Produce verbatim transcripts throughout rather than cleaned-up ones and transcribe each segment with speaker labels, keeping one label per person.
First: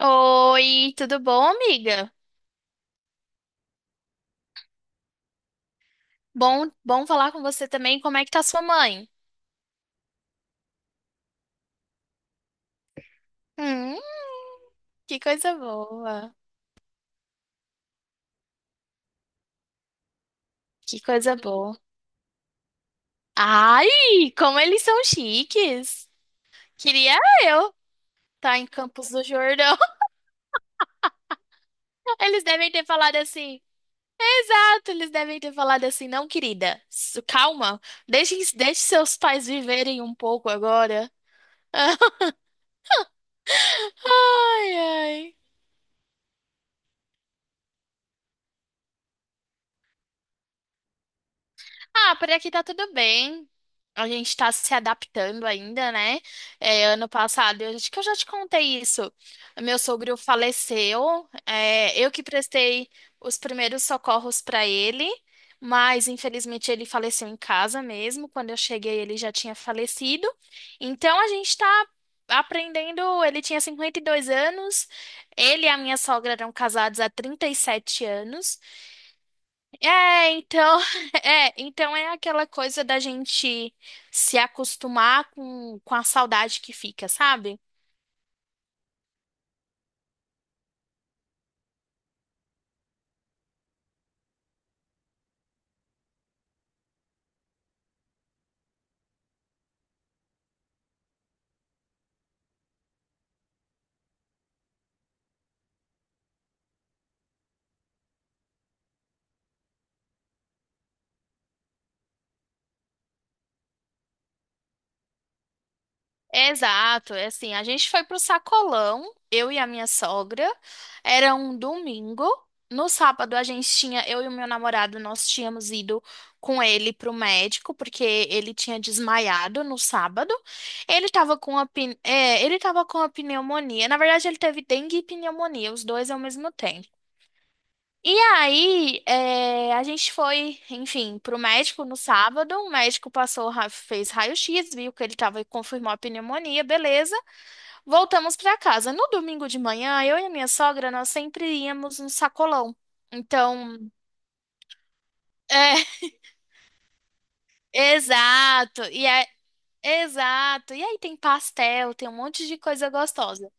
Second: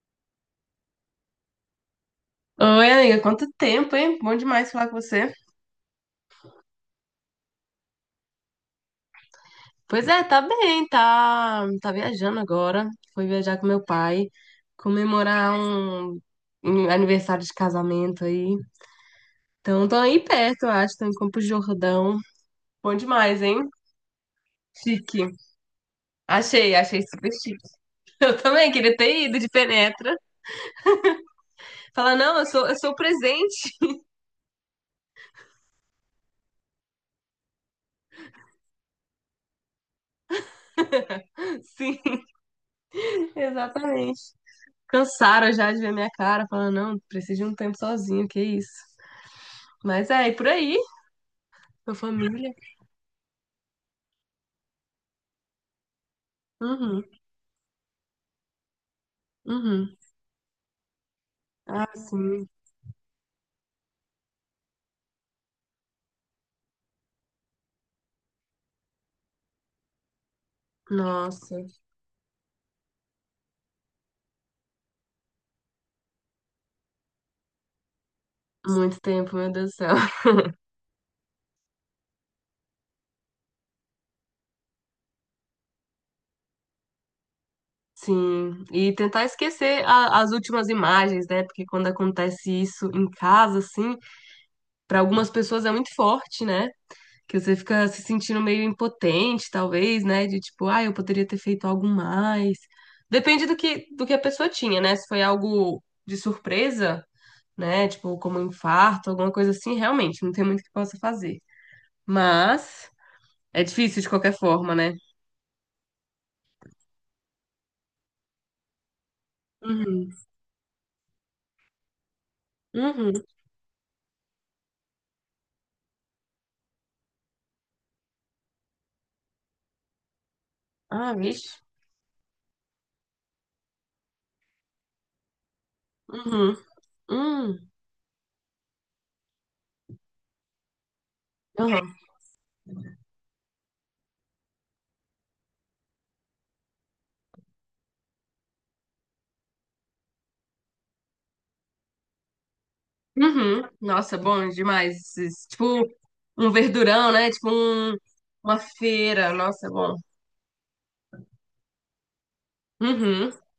Speaker 1: Oi, tudo bom, amiga?
Speaker 2: Oi, amiga, quanto tempo, hein? Bom demais falar com você.
Speaker 1: Bom, bom falar com você também. Como é que tá sua mãe?
Speaker 2: Pois é, tá bem, tá, tá viajando agora. Fui viajar com meu
Speaker 1: Hum,
Speaker 2: pai,
Speaker 1: que
Speaker 2: comemorar
Speaker 1: coisa
Speaker 2: um,
Speaker 1: boa.
Speaker 2: um aniversário de casamento aí. Então, tô aí perto, eu acho,
Speaker 1: Que
Speaker 2: tô em
Speaker 1: coisa
Speaker 2: Campos do
Speaker 1: boa.
Speaker 2: Jordão. Bom demais, hein?
Speaker 1: Ai, como eles são
Speaker 2: Chique.
Speaker 1: chiques.
Speaker 2: Achei, achei
Speaker 1: Queria
Speaker 2: super chique.
Speaker 1: eu
Speaker 2: Eu
Speaker 1: estar em
Speaker 2: também queria
Speaker 1: Campos do
Speaker 2: ter ido de
Speaker 1: Jordão.
Speaker 2: penetra. Falar, não,
Speaker 1: Eles
Speaker 2: eu sou,
Speaker 1: devem
Speaker 2: eu
Speaker 1: ter
Speaker 2: sou o
Speaker 1: falado assim.
Speaker 2: presente.
Speaker 1: Exato, eles devem ter falado assim, não, querida. su- Calma, deixe, deixe seus pais viverem um pouco agora.
Speaker 2: Sim, exatamente.
Speaker 1: Ai, ai.
Speaker 2: Cansaram já de ver minha cara, falando, não, preciso de um tempo sozinho, que isso. Mas é, e por aí. Sua
Speaker 1: Ah, por aqui
Speaker 2: família?
Speaker 1: tá tudo bem. A gente tá se adaptando ainda, né? É,
Speaker 2: Uhum,
Speaker 1: ano passado, eu acho que eu já te contei isso. Meu
Speaker 2: uhum.
Speaker 1: sogro faleceu.
Speaker 2: Ah,
Speaker 1: É, eu que
Speaker 2: sim.
Speaker 1: prestei os primeiros socorros pra ele, mas infelizmente ele faleceu em casa mesmo. Quando eu cheguei, ele já tinha falecido. Então a gente
Speaker 2: Nossa,
Speaker 1: tá aprendendo. Ele tinha cinquenta e dois anos. Ele e a minha sogra eram casados há trinta e sete anos.
Speaker 2: muito tempo, meu Deus do céu.
Speaker 1: É, então, é, então é aquela coisa da gente se acostumar com, com a saudade que fica, sabe?
Speaker 2: Sim, e tentar esquecer a- as últimas imagens, né? Porque quando acontece isso em casa, assim, para algumas pessoas é muito forte, né? Que você fica se sentindo meio impotente, talvez, né? De tipo, ah, eu poderia ter feito algo mais. Depende do que, do que a pessoa tinha, né? Se foi algo de surpresa, né? Tipo, como um infarto, alguma coisa assim, realmente, não tem muito que possa fazer. Mas. É difícil de qualquer forma, né?
Speaker 1: Exato, é assim, a gente foi pro sacolão, eu e a minha
Speaker 2: Uhum.
Speaker 1: sogra, era um domingo. No
Speaker 2: Uhum.
Speaker 1: sábado a gente tinha, eu e o meu namorado, nós tínhamos ido com ele pro médico, porque ele tinha desmaiado no sábado. Ele
Speaker 2: Ah,
Speaker 1: tava
Speaker 2: vixe.
Speaker 1: com a, pin- é, ele tava com a pneumonia. Na verdade, ele teve dengue e pneumonia, os dois ao mesmo
Speaker 2: Uhum.
Speaker 1: tempo.
Speaker 2: Uhum.
Speaker 1: E aí, é, a gente foi, enfim, pro médico
Speaker 2: Uhum.
Speaker 1: no sábado. O médico passou, ra- fez raio-x, viu que ele tava e confirmou a pneumonia, beleza. Voltamos pra casa. No domingo de manhã, eu e a minha sogra, nós sempre íamos no sacolão.
Speaker 2: Uhum.
Speaker 1: Então,
Speaker 2: Nossa, bom demais. Esses-
Speaker 1: é,
Speaker 2: Tipo um verdurão, né? Tipo um- uma
Speaker 1: exato. E é,
Speaker 2: feira. Nossa, bom.
Speaker 1: exato. E aí tem pastel, tem um monte de coisa
Speaker 2: Uhum.
Speaker 1: gostosa.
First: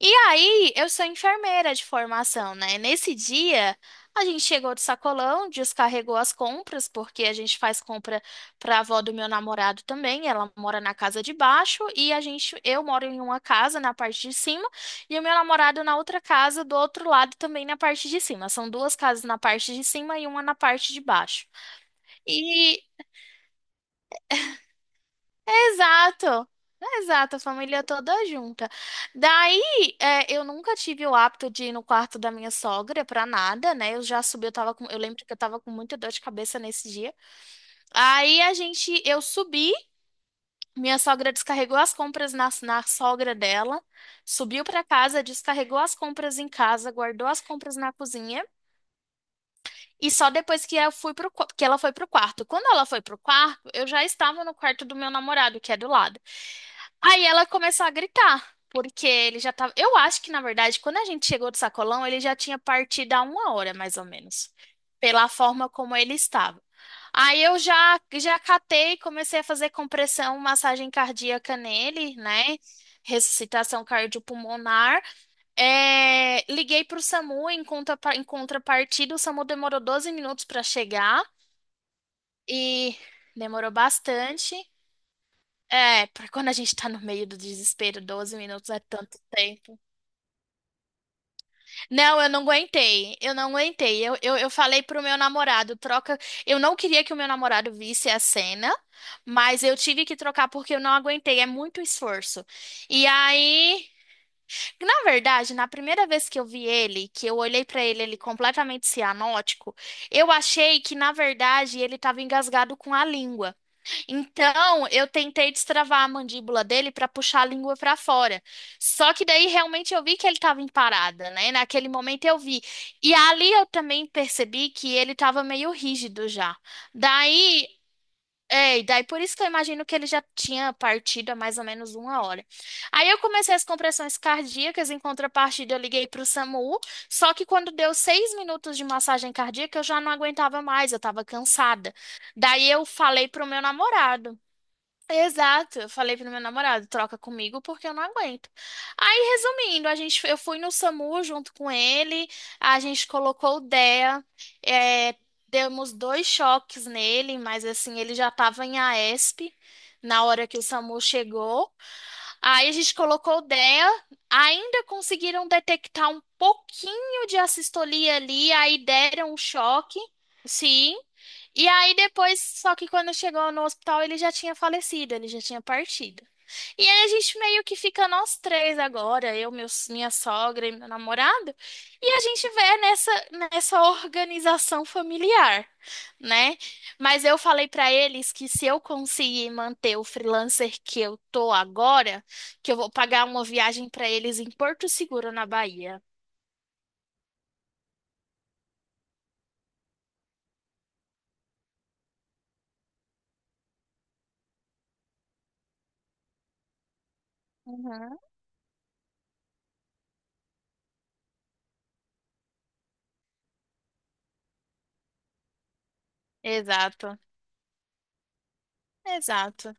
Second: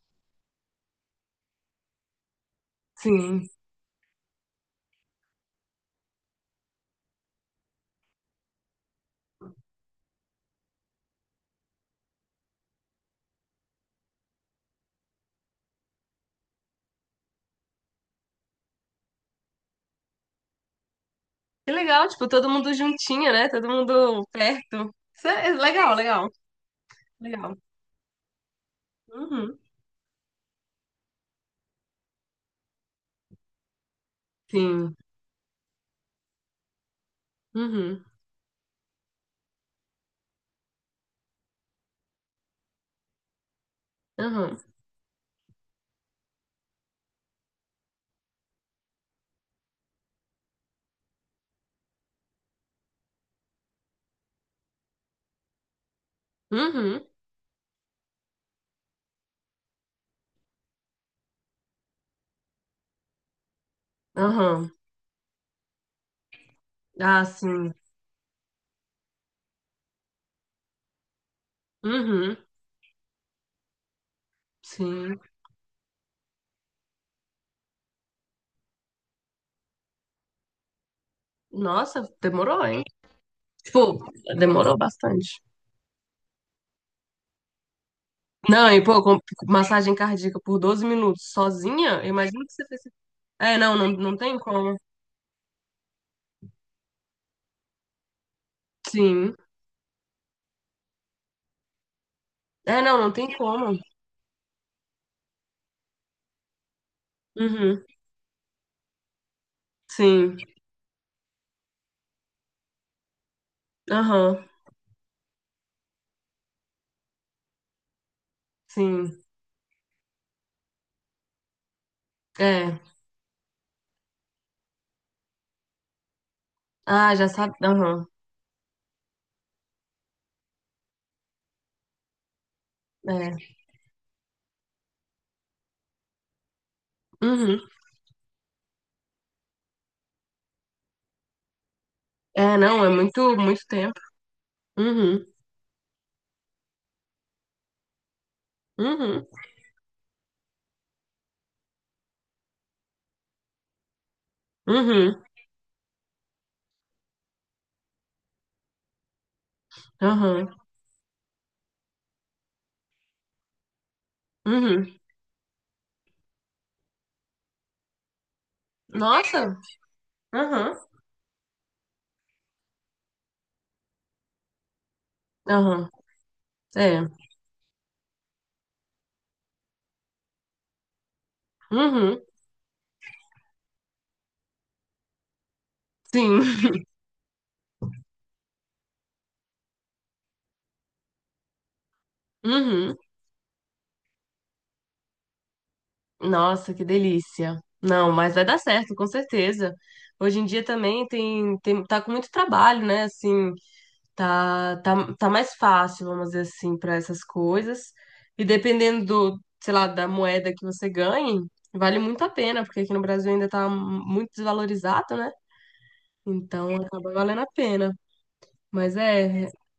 Speaker 1: E aí, eu sou enfermeira de formação, né? Nesse
Speaker 2: Sim.
Speaker 1: dia, a gente chegou do sacolão, descarregou as compras, porque a gente faz compra para a avó do meu namorado também. Ela mora na casa de baixo e a gente, eu moro em uma casa na parte de cima e o meu namorado na outra casa do outro lado também na parte de cima. São duas casas na parte de cima e uma na parte de baixo.
Speaker 2: Que legal, tipo, todo mundo
Speaker 1: E
Speaker 2: juntinho, né? Todo mundo perto. Isso é legal, legal,
Speaker 1: Exato. Exato, a
Speaker 2: legal.
Speaker 1: família toda junta.
Speaker 2: Uhum.
Speaker 1: Daí, é, eu nunca tive o hábito de ir no quarto da minha sogra pra nada, né? Eu já subi, eu tava com,
Speaker 2: Sim.
Speaker 1: eu lembro que eu tava com muita dor de cabeça nesse dia.
Speaker 2: Uhum.
Speaker 1: Aí a gente, eu subi, minha sogra descarregou as compras na, na sogra dela,
Speaker 2: Uhum.
Speaker 1: subiu pra casa, descarregou as compras em casa, guardou as compras na cozinha e só depois que eu fui pro, qua- que ela foi pro quarto. Quando ela foi pro quarto, eu já estava no quarto do meu namorado, que é do lado.
Speaker 2: Uhum.
Speaker 1: Aí ela começou a gritar, porque ele já tava. Eu acho que, na verdade, quando a gente chegou do sacolão, ele já tinha partido há uma hora, mais ou menos,
Speaker 2: Aham.
Speaker 1: pela forma como ele estava.
Speaker 2: Ah,
Speaker 1: Aí eu
Speaker 2: sim.
Speaker 1: já, já catei, comecei a fazer compressão, massagem cardíaca nele,
Speaker 2: Uhum.
Speaker 1: né? Ressuscitação cardiopulmonar.
Speaker 2: Sim.
Speaker 1: É, liguei para o SAMU em conta, em contrapartida, o SAMU demorou doze minutos para chegar
Speaker 2: Nossa, demorou, hein?
Speaker 1: e demorou
Speaker 2: Tipo,
Speaker 1: bastante.
Speaker 2: demorou bastante.
Speaker 1: É, pra quando a gente tá no meio do desespero, doze
Speaker 2: Não,
Speaker 1: minutos é
Speaker 2: e pô, com
Speaker 1: tanto tempo.
Speaker 2: massagem cardíaca por doze minutos sozinha,
Speaker 1: Não, eu não
Speaker 2: imagina o que você fez.
Speaker 1: aguentei, eu não
Speaker 2: É, não, não,
Speaker 1: aguentei.
Speaker 2: não
Speaker 1: Eu, eu,
Speaker 2: tem
Speaker 1: eu
Speaker 2: como.
Speaker 1: falei pro meu namorado, troca. Eu não queria que o meu namorado visse a cena,
Speaker 2: Sim.
Speaker 1: mas eu tive que trocar porque eu não aguentei, é muito esforço.
Speaker 2: É, não,
Speaker 1: E
Speaker 2: não tem como.
Speaker 1: aí, na verdade, na primeira vez que eu vi ele, que eu olhei pra
Speaker 2: Uhum.
Speaker 1: ele, ele completamente cianótico, eu
Speaker 2: Sim.
Speaker 1: achei que, na verdade, ele tava engasgado com a língua.
Speaker 2: Aham.
Speaker 1: Então, eu tentei destravar a mandíbula dele para puxar a língua para fora. Só
Speaker 2: Sim.
Speaker 1: que daí realmente eu vi que ele estava em parada, né? Naquele momento eu vi.
Speaker 2: É.
Speaker 1: E ali eu também percebi que ele estava meio rígido já.
Speaker 2: Ah, já sabe.
Speaker 1: Daí,
Speaker 2: Aham.
Speaker 1: é, e daí por isso que eu imagino que ele já tinha partido há mais ou menos uma hora. Aí eu
Speaker 2: É.
Speaker 1: comecei as compressões cardíacas, em contrapartida eu liguei para o SAMU. Só que
Speaker 2: Uhum.
Speaker 1: quando deu seis minutos de massagem cardíaca, eu já não aguentava mais, eu estava cansada.
Speaker 2: É,
Speaker 1: Daí
Speaker 2: não,
Speaker 1: eu
Speaker 2: é
Speaker 1: falei
Speaker 2: muito,
Speaker 1: pro meu
Speaker 2: muito tempo.
Speaker 1: namorado.
Speaker 2: Uhum.
Speaker 1: Exato, eu falei pro meu namorado, troca comigo porque eu não aguento.
Speaker 2: Uhum.
Speaker 1: Aí, resumindo, a gente, eu fui no SAMU junto com ele, a gente colocou o D E A, é,
Speaker 2: Uhum.
Speaker 1: demos dois choques nele, mas assim, ele já estava em A E S P na hora
Speaker 2: Aham.
Speaker 1: que o SAMU chegou. Aí a gente colocou o D E A, ainda
Speaker 2: Uhum.
Speaker 1: conseguiram detectar um pouquinho de assistolia ali, aí deram um
Speaker 2: Nossa.
Speaker 1: choque,
Speaker 2: Aham.
Speaker 1: sim. E aí depois, só que quando chegou no hospital, ele já tinha falecido, ele já tinha
Speaker 2: Aham.
Speaker 1: partido. E
Speaker 2: É.
Speaker 1: aí a gente meio que fica nós três agora, eu, meu, minha sogra e meu namorado, e a
Speaker 2: Uhum.
Speaker 1: gente vê nessa, nessa, organização familiar,
Speaker 2: Sim.
Speaker 1: né? Mas eu falei pra eles que se eu conseguir manter o freelancer que eu tô agora, que eu vou
Speaker 2: Uhum.
Speaker 1: pagar uma viagem para eles em Porto Seguro, na Bahia.
Speaker 2: Nossa, que delícia. Não, mas vai dar certo, com certeza. Hoje em dia também tem, tem tá com muito trabalho, né? Assim, tá, tá, tá mais fácil, vamos dizer assim, para essas coisas.
Speaker 1: Uhum.
Speaker 2: E dependendo do, sei lá, da moeda que você ganhe, vale muito a pena, porque aqui no Brasil ainda tá muito desvalorizado, né? Então acaba
Speaker 1: Exato,
Speaker 2: valendo a pena. Mas é,
Speaker 1: exato.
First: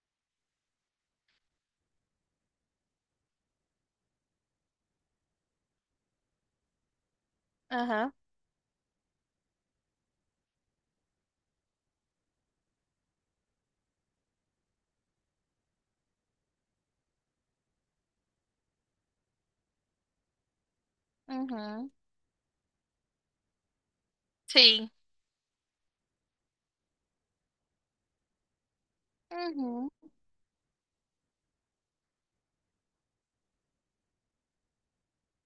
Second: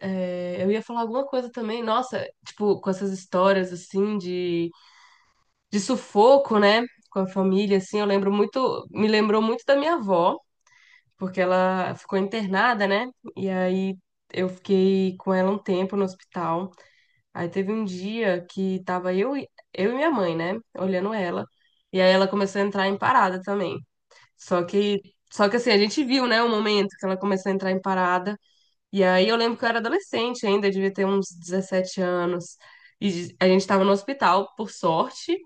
Speaker 2: é, eu ia falar alguma coisa também, nossa, tipo, com essas histórias assim de de sufoco, né, com a família, assim, eu
Speaker 1: Aham,
Speaker 2: lembro muito, me lembrou muito da minha avó, porque ela ficou internada, né, e aí eu fiquei com ela um tempo no hospital, aí teve um dia que tava eu, e- eu e minha mãe, né, olhando ela,
Speaker 1: uhum.
Speaker 2: e aí ela começou a entrar em parada também, só
Speaker 1: Sim.
Speaker 2: que, só que assim, a gente viu, né, o momento que ela começou a entrar em parada, e aí eu lembro que eu era
Speaker 1: Uhum.
Speaker 2: adolescente ainda, devia ter uns dezessete anos. E a gente estava no hospital, por sorte,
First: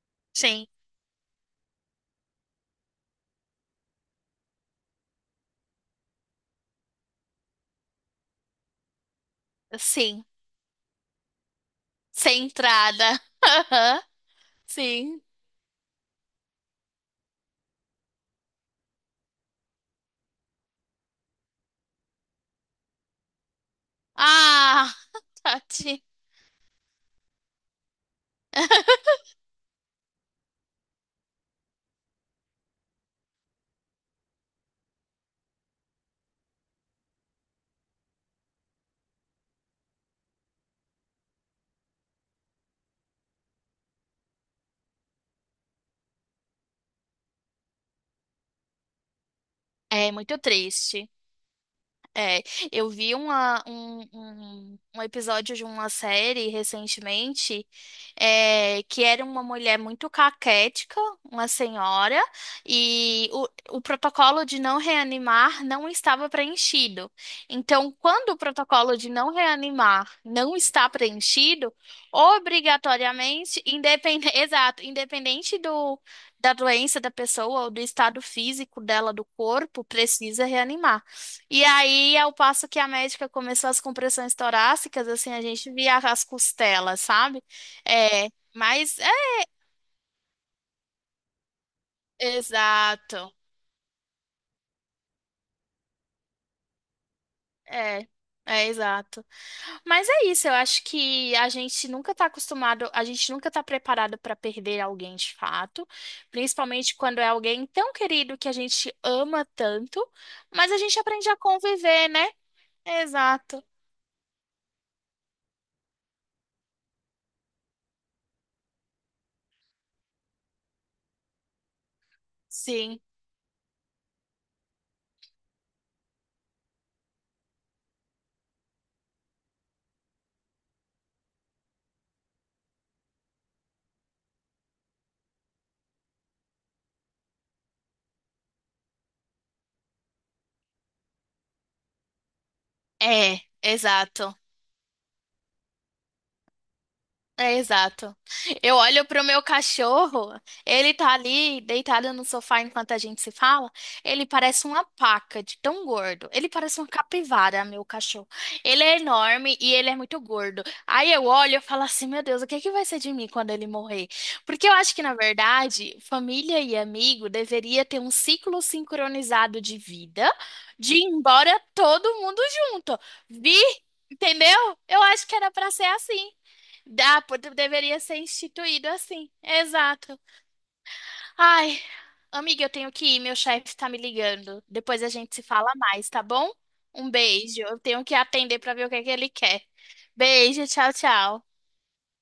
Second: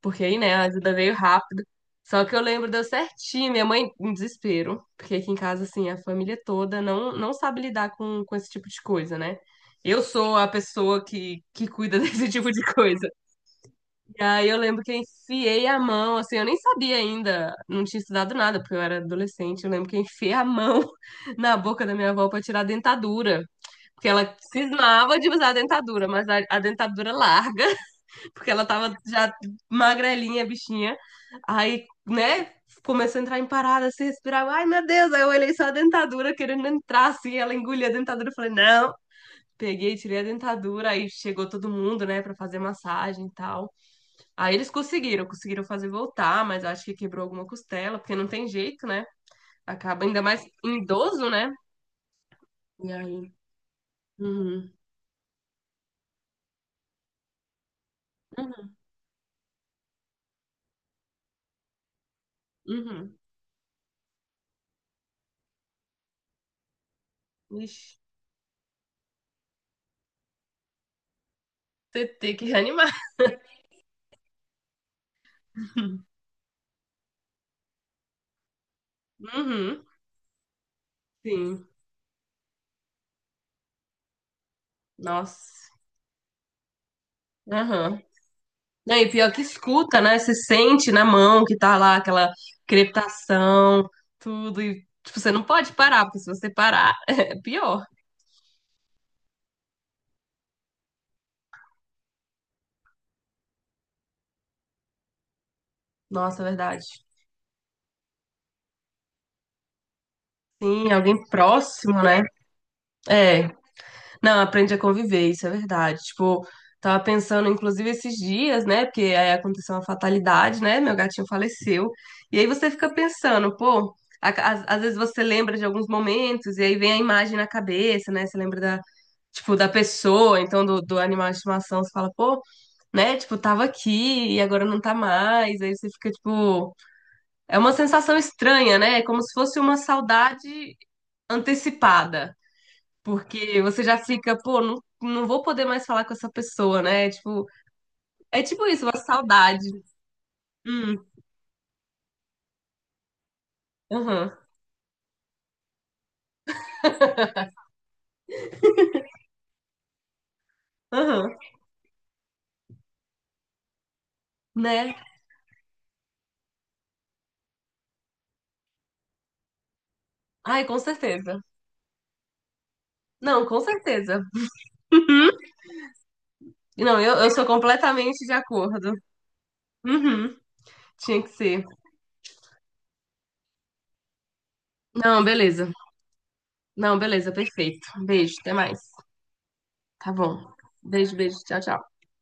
Speaker 2: porque aí, né, a
Speaker 1: Sim,
Speaker 2: ajuda veio rápido. Só que eu lembro, deu certinho, minha mãe em desespero, porque aqui em casa, assim, a família toda não, não sabe lidar com, com esse tipo de coisa, né? Eu
Speaker 1: sim.
Speaker 2: sou a pessoa que, que cuida desse
Speaker 1: Sem
Speaker 2: tipo de coisa.
Speaker 1: entrada. Aham,
Speaker 2: E aí eu lembro que eu
Speaker 1: sim.
Speaker 2: enfiei a mão, assim, eu nem sabia ainda, não tinha estudado nada, porque eu era adolescente. Eu lembro que eu enfiei a mão na boca da minha avó para tirar a dentadura. Porque ela
Speaker 1: Ah,
Speaker 2: cismava de usar a
Speaker 1: Tati.
Speaker 2: dentadura, mas a, a dentadura larga, porque ela tava já magrelinha, bichinha. Aí, né, começou a entrar em parada, se respirar. Ai, meu Deus! Aí eu olhei só a dentadura querendo entrar, assim, ela engolia a dentadura. Eu falei, não. Peguei, tirei a dentadura, aí chegou todo mundo, né, pra fazer massagem e tal. Aí eles conseguiram, conseguiram fazer voltar, mas acho que quebrou alguma costela, porque não tem jeito, né? Acaba
Speaker 1: É
Speaker 2: ainda
Speaker 1: muito
Speaker 2: mais em
Speaker 1: triste.
Speaker 2: idoso, né?
Speaker 1: É, eu
Speaker 2: E
Speaker 1: vi
Speaker 2: aí.
Speaker 1: uma, um,
Speaker 2: Uhum,
Speaker 1: um, um episódio de uma série recentemente,
Speaker 2: uhum,
Speaker 1: é, que era uma mulher muito caquética, uma senhora,
Speaker 2: uhum.
Speaker 1: e o, o protocolo de não reanimar não estava preenchido. Então,
Speaker 2: Ixi.
Speaker 1: quando o protocolo de não reanimar não está preenchido,
Speaker 2: Você tem que reanimar.
Speaker 1: obrigatoriamente, independente, exato, independente do, da doença da pessoa ou do estado físico dela, do
Speaker 2: Uhum,
Speaker 1: corpo, precisa reanimar. E
Speaker 2: sim.
Speaker 1: aí, ao passo que a médica começou as compressões torácicas, assim, a
Speaker 2: Nossa.
Speaker 1: gente via as costelas, sabe?
Speaker 2: Aham.
Speaker 1: É,
Speaker 2: Não,
Speaker 1: mas é
Speaker 2: e pior que escuta, né? Você sente na mão que tá lá aquela
Speaker 1: exato.
Speaker 2: crepitação, tudo. E, tipo, você não pode parar, porque se você parar, é pior.
Speaker 1: É, é exato. Mas é isso, eu acho que a gente nunca tá acostumado, a gente nunca tá preparado para perder alguém de fato,
Speaker 2: Nossa, é verdade.
Speaker 1: principalmente quando é alguém tão querido que a gente ama tanto, mas a
Speaker 2: Sim,
Speaker 1: gente
Speaker 2: alguém
Speaker 1: aprende a
Speaker 2: próximo,
Speaker 1: conviver,
Speaker 2: né?
Speaker 1: né?
Speaker 2: É.
Speaker 1: Exato.
Speaker 2: Não, aprende a conviver, isso é verdade. Tipo, tava pensando, inclusive, esses dias, né? Porque aí aconteceu uma fatalidade, né? Meu gatinho faleceu. E aí você fica
Speaker 1: Sim.
Speaker 2: pensando, pô, a- às, às vezes você lembra de alguns momentos, e aí vem a imagem na cabeça, né? Você lembra da, tipo, da pessoa, então do, do animal de estimação, você fala, pô, né? Tipo, tava aqui e agora não tá mais. Aí você fica, tipo, é uma sensação estranha, né? É como se fosse uma saudade antecipada.
Speaker 1: É,
Speaker 2: Porque você já fica,
Speaker 1: exato.
Speaker 2: pô, não, não vou poder mais falar com essa pessoa, né? Tipo,
Speaker 1: É, exato.
Speaker 2: é tipo
Speaker 1: Eu
Speaker 2: isso, uma
Speaker 1: olho pro meu
Speaker 2: saudade.
Speaker 1: cachorro, ele
Speaker 2: Hum,
Speaker 1: tá ali deitado no sofá enquanto a gente se fala. Ele
Speaker 2: aham,
Speaker 1: parece uma paca de tão gordo. Ele parece uma capivara, meu cachorro. Ele é enorme e ele é muito gordo. Aí eu
Speaker 2: aham,
Speaker 1: olho e falo assim, meu Deus, o que é que vai ser de mim quando ele morrer? Porque eu acho
Speaker 2: né?
Speaker 1: que, na verdade, família e amigo deveria ter um ciclo sincronizado de vida,
Speaker 2: Ai, com
Speaker 1: de ir
Speaker 2: certeza.
Speaker 1: embora todo mundo junto.
Speaker 2: Não,
Speaker 1: Vi,
Speaker 2: com certeza.
Speaker 1: entendeu? Eu acho que era pra ser assim
Speaker 2: Não, eu,
Speaker 1: dá,
Speaker 2: eu sou
Speaker 1: pod- deveria ser
Speaker 2: completamente de
Speaker 1: instituído
Speaker 2: acordo.
Speaker 1: assim. Exato.
Speaker 2: Uhum, tinha que ser.
Speaker 1: Ai, amiga, eu tenho que ir, meu chefe tá me ligando. Depois a
Speaker 2: Não,
Speaker 1: gente se fala
Speaker 2: beleza.
Speaker 1: mais, tá bom?
Speaker 2: Não,
Speaker 1: Um
Speaker 2: beleza,
Speaker 1: beijo. Eu
Speaker 2: perfeito.
Speaker 1: tenho que
Speaker 2: Beijo, até
Speaker 1: atender pra
Speaker 2: mais.
Speaker 1: ver o que é que ele quer.
Speaker 2: Tá bom.
Speaker 1: Beijo, tchau,
Speaker 2: Beijo, beijo.
Speaker 1: tchau.
Speaker 2: Tchau, tchau.